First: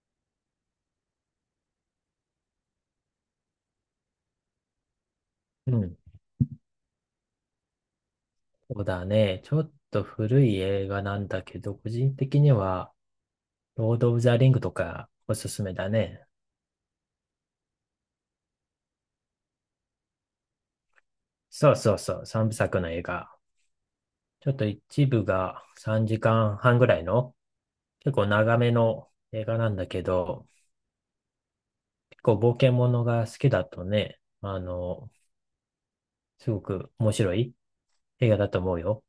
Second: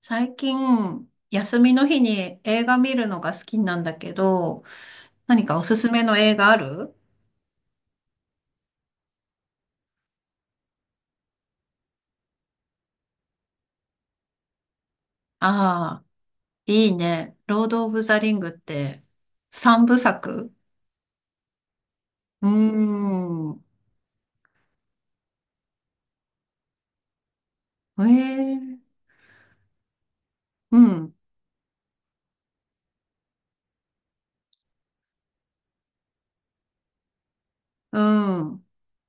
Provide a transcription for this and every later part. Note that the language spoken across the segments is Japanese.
最近、休みの日に映画見るのが好きなんだけど、何かおすうすん。めの映画ある？そうだね。ちょっと古い映画なんだけど、個人的には、ロード・オブ・ザ・リングとかおすすめだああね。ー、いいね。ロード・オブ・ザ・リングって三部作？そうそうそう、う三ー部作の映画。ん。ちょっと一部が3時間半ぐらいの、え結構長めえ、の映画なんだけど、うん、結構冒険ものが好きだとね、すごく面白いう映画だとん。思うよ。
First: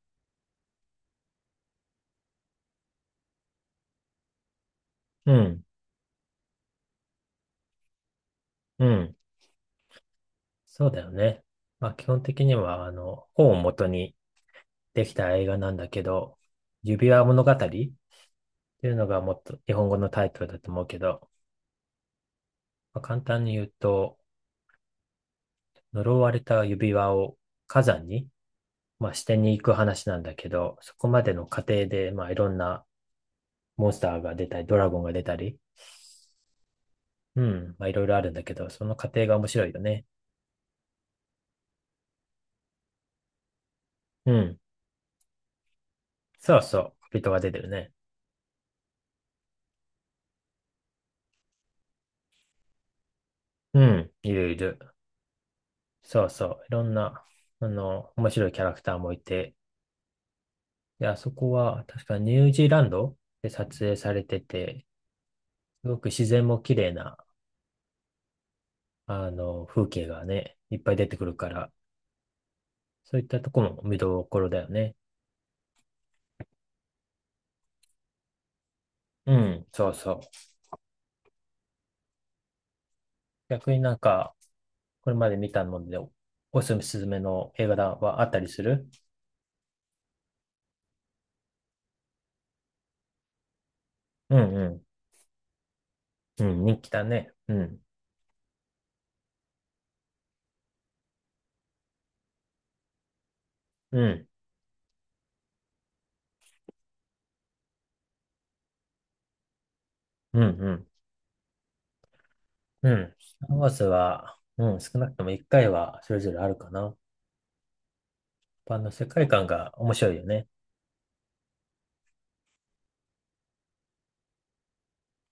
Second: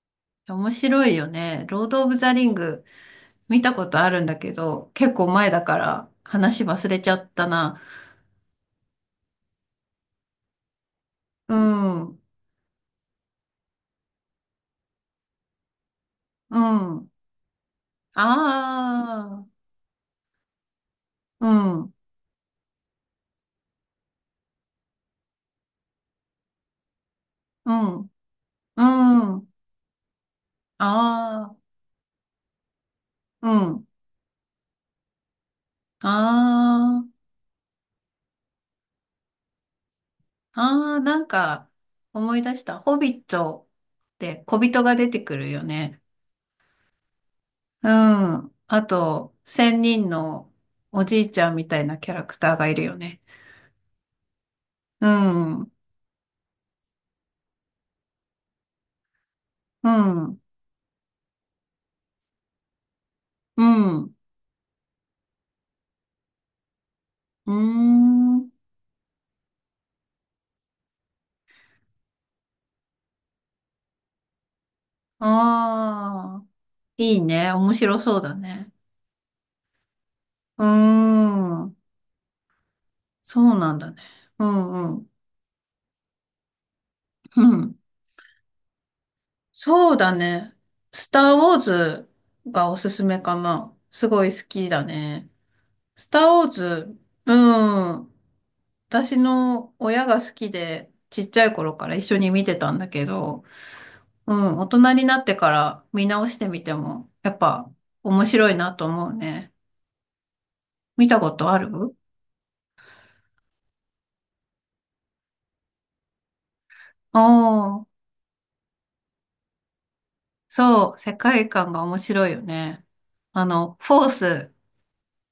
面白いよね。ロード・オブ・ザ・リング見たことあるんだけど、結構う前だん、から話忘れちゃったな。うん。そうだよね。うまあ基ん、う本的には、本を元にできた映画なんだけど、ん。指輪物語っていうのがもっあとあ、日本語のタイトルだと思うけど、うん、まあ、簡単に言うと、呪われた指輪をう火山ん、に、まあ、しうてん。に行く話なんだけど、そこまでのあ過あ、程で、まあ、いろんなうん。モンスターが出たり、ドラゴンが出たり、あうん、まあ、いろいろあるんだけど、その過程が面白いよね。あ、ああ、なんか思い出した。ホビットっうて小ん、人が出てくるよね。そうそう、小人が出てるうね。ん。あと、千人のおじいちゃんみたいなキャラクターがいるよね。うん、いるいる。うん。うそうそう、いろんな、面白いキャラクターもいて、ん。で、あそこは確かニュージーランドでう撮影ん。されてて、すごく自然も綺麗なーん。風景がね、いっぱい出てくるから、そういったとこも見どころだよね。ああ、いいね。面白そうだね。うん、そうそう。うーん。そう逆なんにだなんね。か、うんうん。これまで見たので、おすすめうの映画ん。だはあったりするそうだね。スター・ウォーズがおすすめかな。すごいう好んきうだん。ね。スター・ウうォーん、人気ズ、だうね。うん、ん。私の親が好きで、ちっちゃい頃から一緒に見てたんだけど、うん、うん、大人になってから見直してみても、やっぱ面白いなと思うね。うん、うん。見たことある？うん。スター・ウォーズは、うん、少なくとも一回はそれぞれあるかな。おー、一般の世界観が面白いよね。そう、世界観が面白いよね。フォース、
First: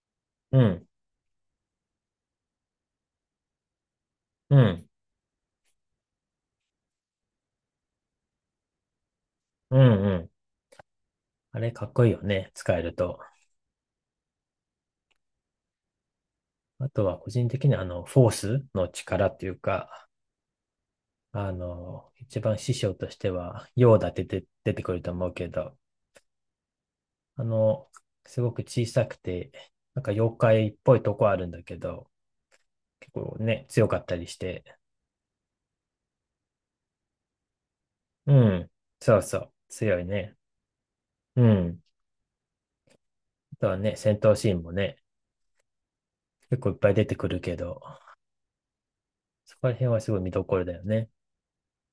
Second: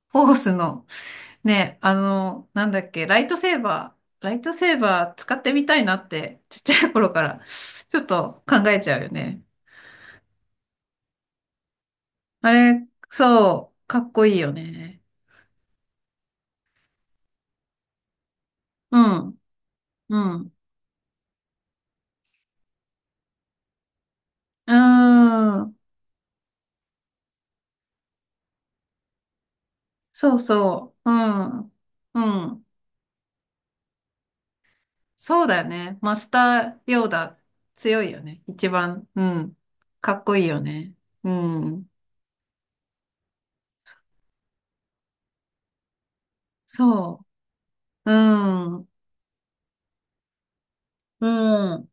フォースうのん、ね、あの、なんだっけ、ライトセーバー、ライトうセーん、バー使ってみたいなって、ちっちゃい頃からちょっと考えちゃうよね。うん、うん。あれかっこいいよあね、使えれ、ると。そう、かっこいいよね。あとは個人的にフォースのう力っん、ていうか、うん、一番師匠としては、ヨーダって出てう出ーてくると思うけん、ど、あの、すごく小さくて、なんかそ妖う怪っそぽいう、うとこあるんん、だけど、うん、結構ね、強かったりして、そうだよね。マスターヨーダ強いようね。一ん、番、そううそう、ん、強いかっこね。いいよね。ううん。ん、あとはね、戦闘シーンもね、結構いっぱい出てそくるけど、う、うん、そこら辺はすごい見どころだよね。うん。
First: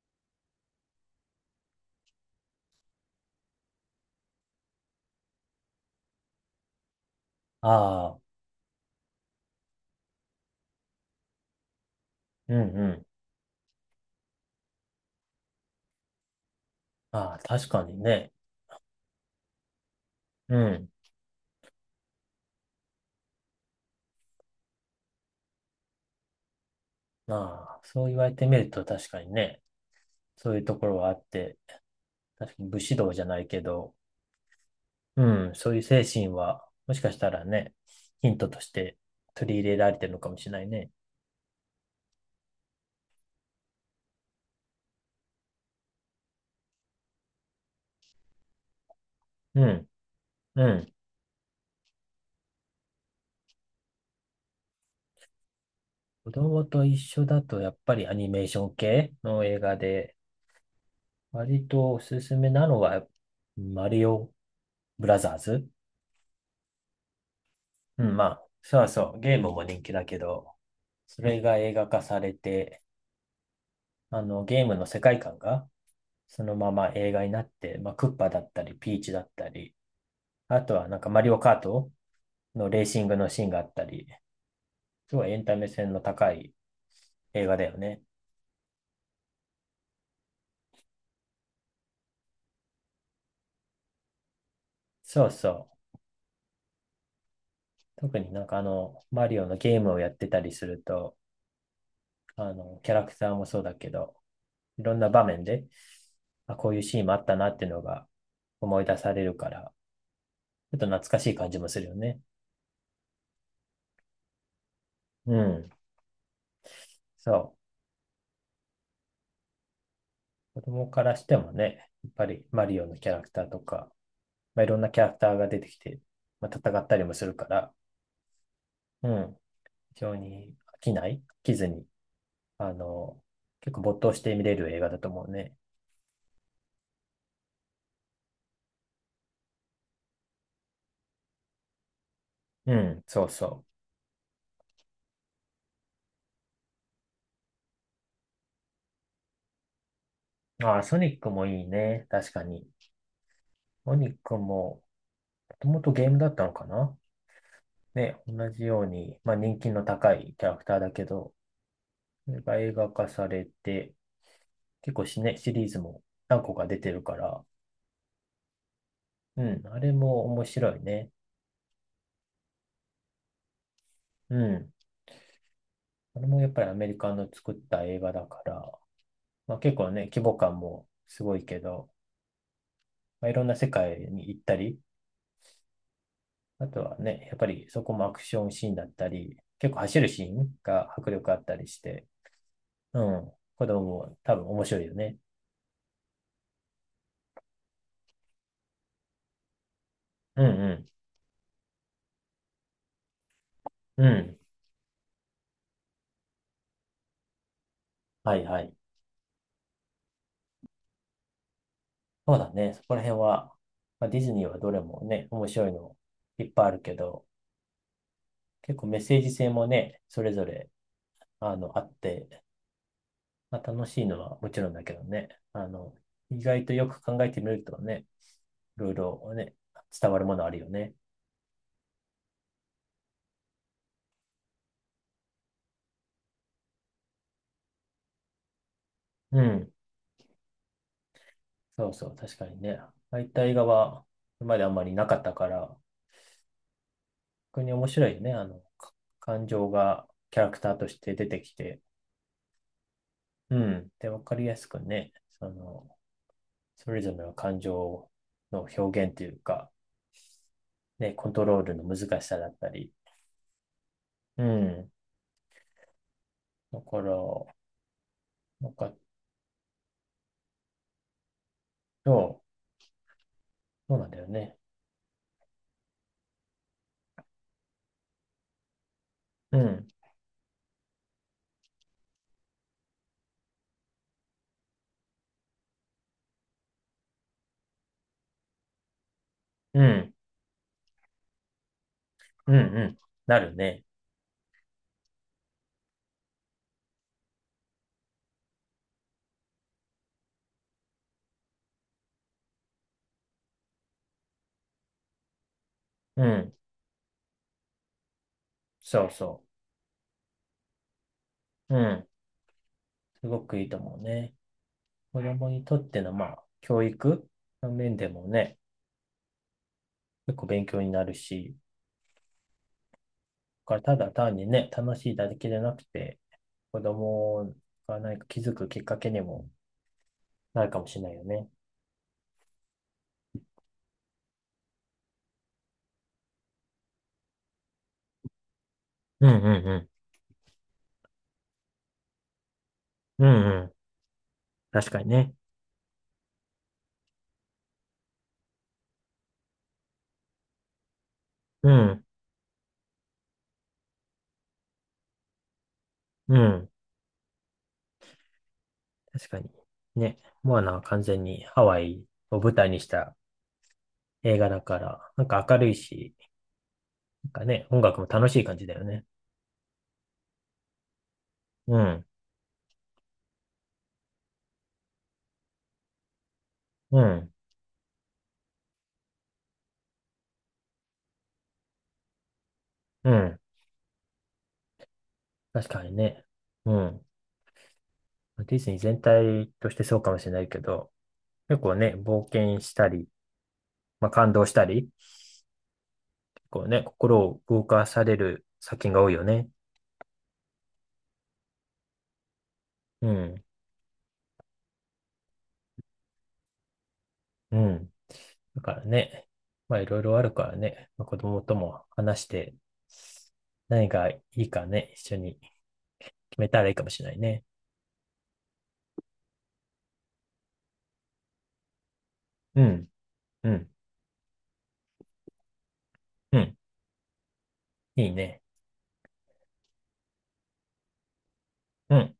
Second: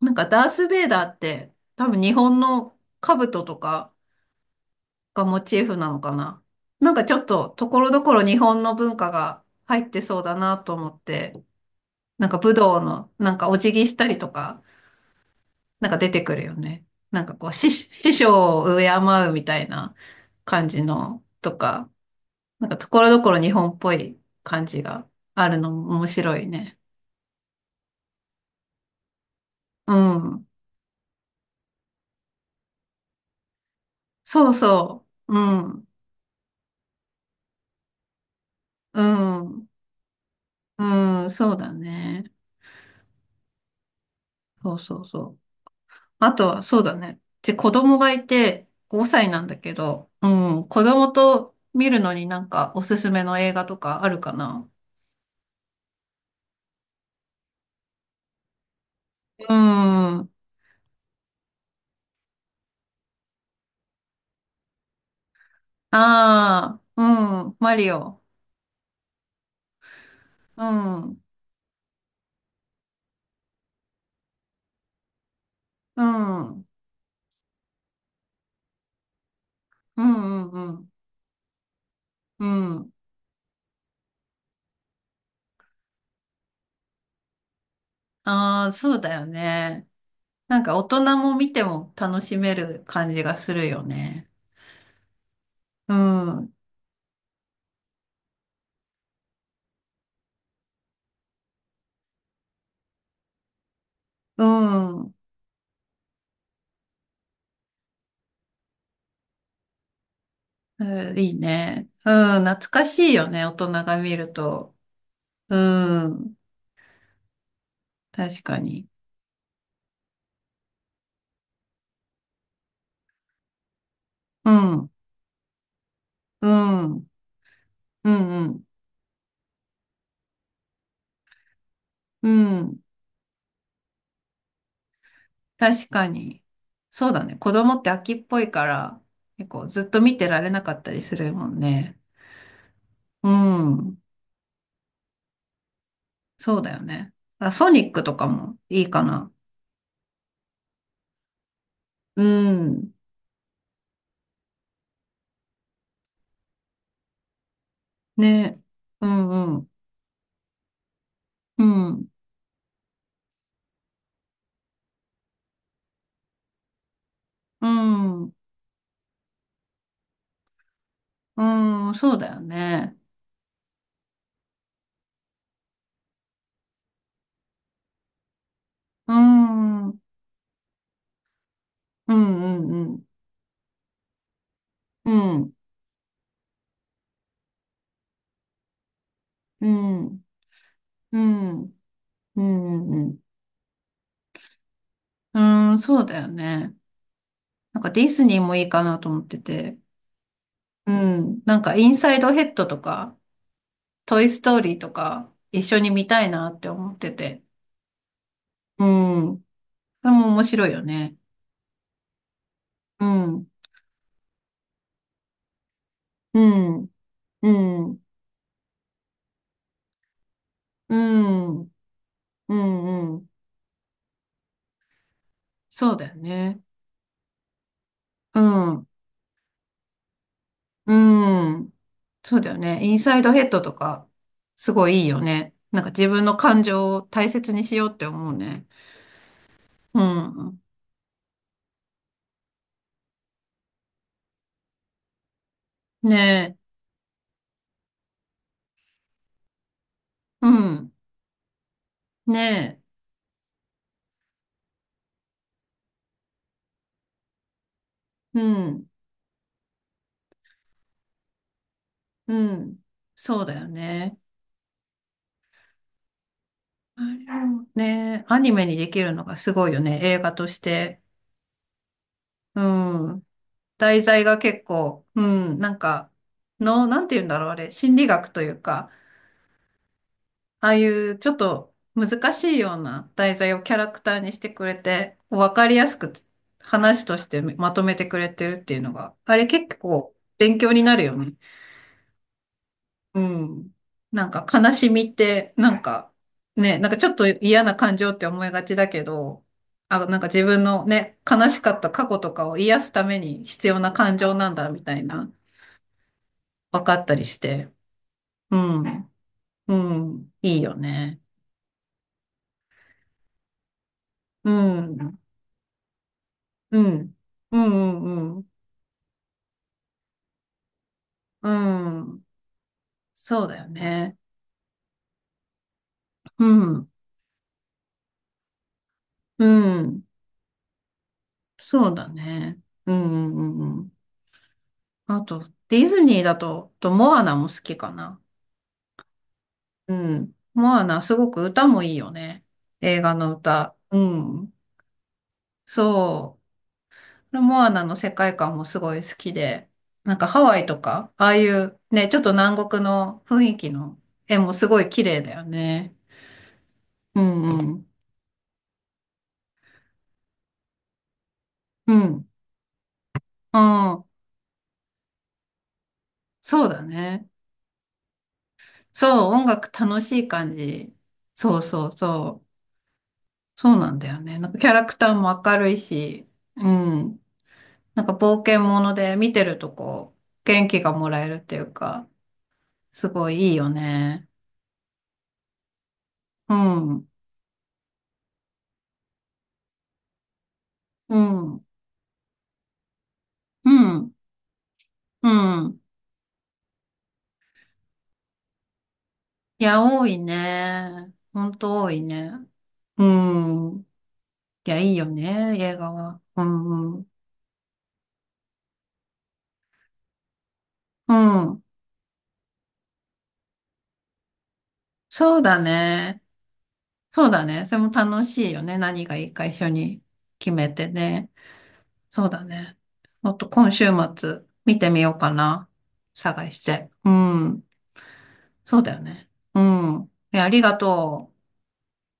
なんかダース・ベイダーって多分日本の兜とかがモチーフなのかな。なんかちょっとところどこああ、ろ日本の文化が入ってそうだなと思って、なんか武うん道うん。のなんかお辞儀したりとか、なんか出てくるよね。なんあかあ、こう確師、かに師ね。匠を敬うみたいなう感じん。のとか、なんかところどころ日本っぽい感じがあるのも面白いね。ああ、そう言われてみると確かにね、うん。そういうところはあって、確かに武士道じゃないけど、そうそうう。うん、そういうん。精神は、もしかしたらね、ヒントとしてう取りん。入れられてるのかもしれないね。うん。そうだね。そうそうそう。あとは、そうだね。で、子供がいて5歳なんだうけん、ど、ううん、子ん。供と見るのになんかおすすめの映画とかあるかな？子供と一緒だと、やっぱりアニメーション系うの映画で、ん。あ割とおすすめなのは、マリオブラザーズ。あ、うん、マリうん、オ。まあ、そうそう、ゲームも人気だけど、うん、うん、それが映画化されて、ゲームの世界観が、うそのん、まま映画になって、まあ、クッパだったり、ピーチだったり、うん、うあとはん。なんかマリオカートうのレーん、シングのシーンがあったり、すごいエンタメ性の高い映画だよね。ああ、そうだよね。なんか大人も見ても楽しめる感じがするよね。そうそうう。ん、う特になんかマリオのゲームをやってたりすると、キャラクターもそうだけど、ん、いろんうなん、場面で、あ、こういうシーンもあったなっていうのが思い出されるから、ちょっと懐かしいいい感じもするね。よね。うん、懐かしいよね、大人が見ると。うん。うん。そ確かに。う。子供からしてもね、やっぱりマリオのキャラクターとか、うまあ、いろんん、なキャラクターが出てきて、うまあ、戦っん、たうりん、もするから、うん、うん。非常に飽きずに、うあん。の、結構没頭して見れる映画だと思うね。確かに。そうだね。子供って飽きっぽいから、結構ずっと見てられなかったりするもんね。うん、そううそん、そうだよね。あ、ソニックとかもいいかな。う。ああ、ソニックもいいね。う確かに。ん、ソニックも、もともとゲームだったのかなね、同ね。じよううに、まあん、う人気ん、の高いキャラクターだけど、うん、それが映画化されて、結構シリーズも何個か出てるから、うん、うん、あれも面白いね。うん、そうだよね。うん。あれもやっぱりアメリカの作った映画だから、うまあ結ん、う構ん、ね、規模感もすごいけど、うん、うん、まあ、いろんな世界に行ったり、うん、あとはね、やっぱりそこもアクションシーンだったり、う結構走るん、シーンが迫う力あったん、りして、うん、ううん、ん、子供も多分面白いよね。うん、そうだよね。なんかディズニーもいいかなと思ってて。うんうん。なんかインサイドヘッドとか、うん、うトイん。ストーリーとか、一緒に見たいなって思ってて。はいはい。うん。それも面白いよね。そうだね。そこらう辺ん。は、まあ、ディズニーはどれもね、面白いのういっぱいあるん。けど、うん。結構メッセージ性もね、それぞれ、うん。あうって、ん。うん。まあ、楽しいのはもちろんだけどね、そうだよ意ね。外とよく考えてみるとね、ういん。ろいろね、伝わるものあるようね。ん。そうだよね。インサイドヘッドとか、すごいいいよね。なんか自分の感情を大切にしようって思うね。うん。うん。そうそう、確かにね。ああいった映画は、今まであんまりなかったから、ねえ。逆に面白いよね。感情がキャうラクターとん。して出てきて、ねうん。で、わかりやすくね、その、それぞれの感情え。うのん。表現というか、ね、コントロールの難しさだっうたん。り、そうだよね。うん。だあから、れもね、アニメなんにでか、きるのがすごいよね、映画として。そう、うん。そう題なんだ材よがね。結構、うん、なんか、の、なんて言うんだろう、あれ、心理学というか、うん、ああいうちょっと難しいような題材をキャラクターにしてくれて、こうわかりやすくつ話としてまとめてくれてるっていうのが、あれ結うん、構勉強になるよね。うん、うん。うなるん。ね。なんか悲しみって、なんかね、なんかちょっと嫌な感情って思いがちだけど、あ、なんか自分のね、悲しかった過去とかを癒すために必要な感情なんだみたいな、うん、分かったりして。うそうん。そうん。いいよね。う。うん。すごくいいと思うね。うん。子供にとっての、まあ、う教ん。育うの面んでうもんうん。ね、結構勉強になるうし、ん。そうだだよからただね。単にね、楽しいだけじゃなくて、う子ん。供が何か気づくきっかけにうもん。なるかもしれないよね。そうだね。うんうんうんうん。あと、ディズニーだと、とモアナも好きかな。うんうんうん。モアナ、すごく歌もいいよね。映画うん。のうんうん。歌。うん。確かにね。そう。モアナの世界観もすごい好きで、なんかハワイとか、ああいううん。ね、ちょっと南国の雰囲気の絵もすごい綺麗だよね。うん。うんうん。確かに。ね、モアナは完全にハワうイん。を舞台にしたうん。映画だから、なんか明るいし、そうだね。なんかね、音楽も楽しい感じだよね。そう、音楽楽しい感じ。そううそうん。そう。そうなんだよね。なんかキャラクターも明るいし、ううん。ん。なんか冒険もので見てるとこう、元気がもらえるっていうか、すうごいん。いいよね。確かにね。ううん、うん。ん、ディズニー全体としてそうかもしれないけど、う結構ね、冒険したり、ん、まあ、感動したり、うん。結構ね、心を動かされる作品が多いよね。いや、多いね。ほんと多いね。ううん、ん。いや、いいよね、映画は。うん、うん。うん。だからね、まあいろいろあるからね、まあ、う子供とん。も話して、何がいいかね、一緒にそうだね。決めたらいいかもしれないそうね。だね。それも楽しいよね。何がいいか一緒に決めてね。そうだうね。ん、もっとうん、今週末見てみようかな。う探ん。して。うん。いいね。そうだよね。うん。え、ありがとう。うん。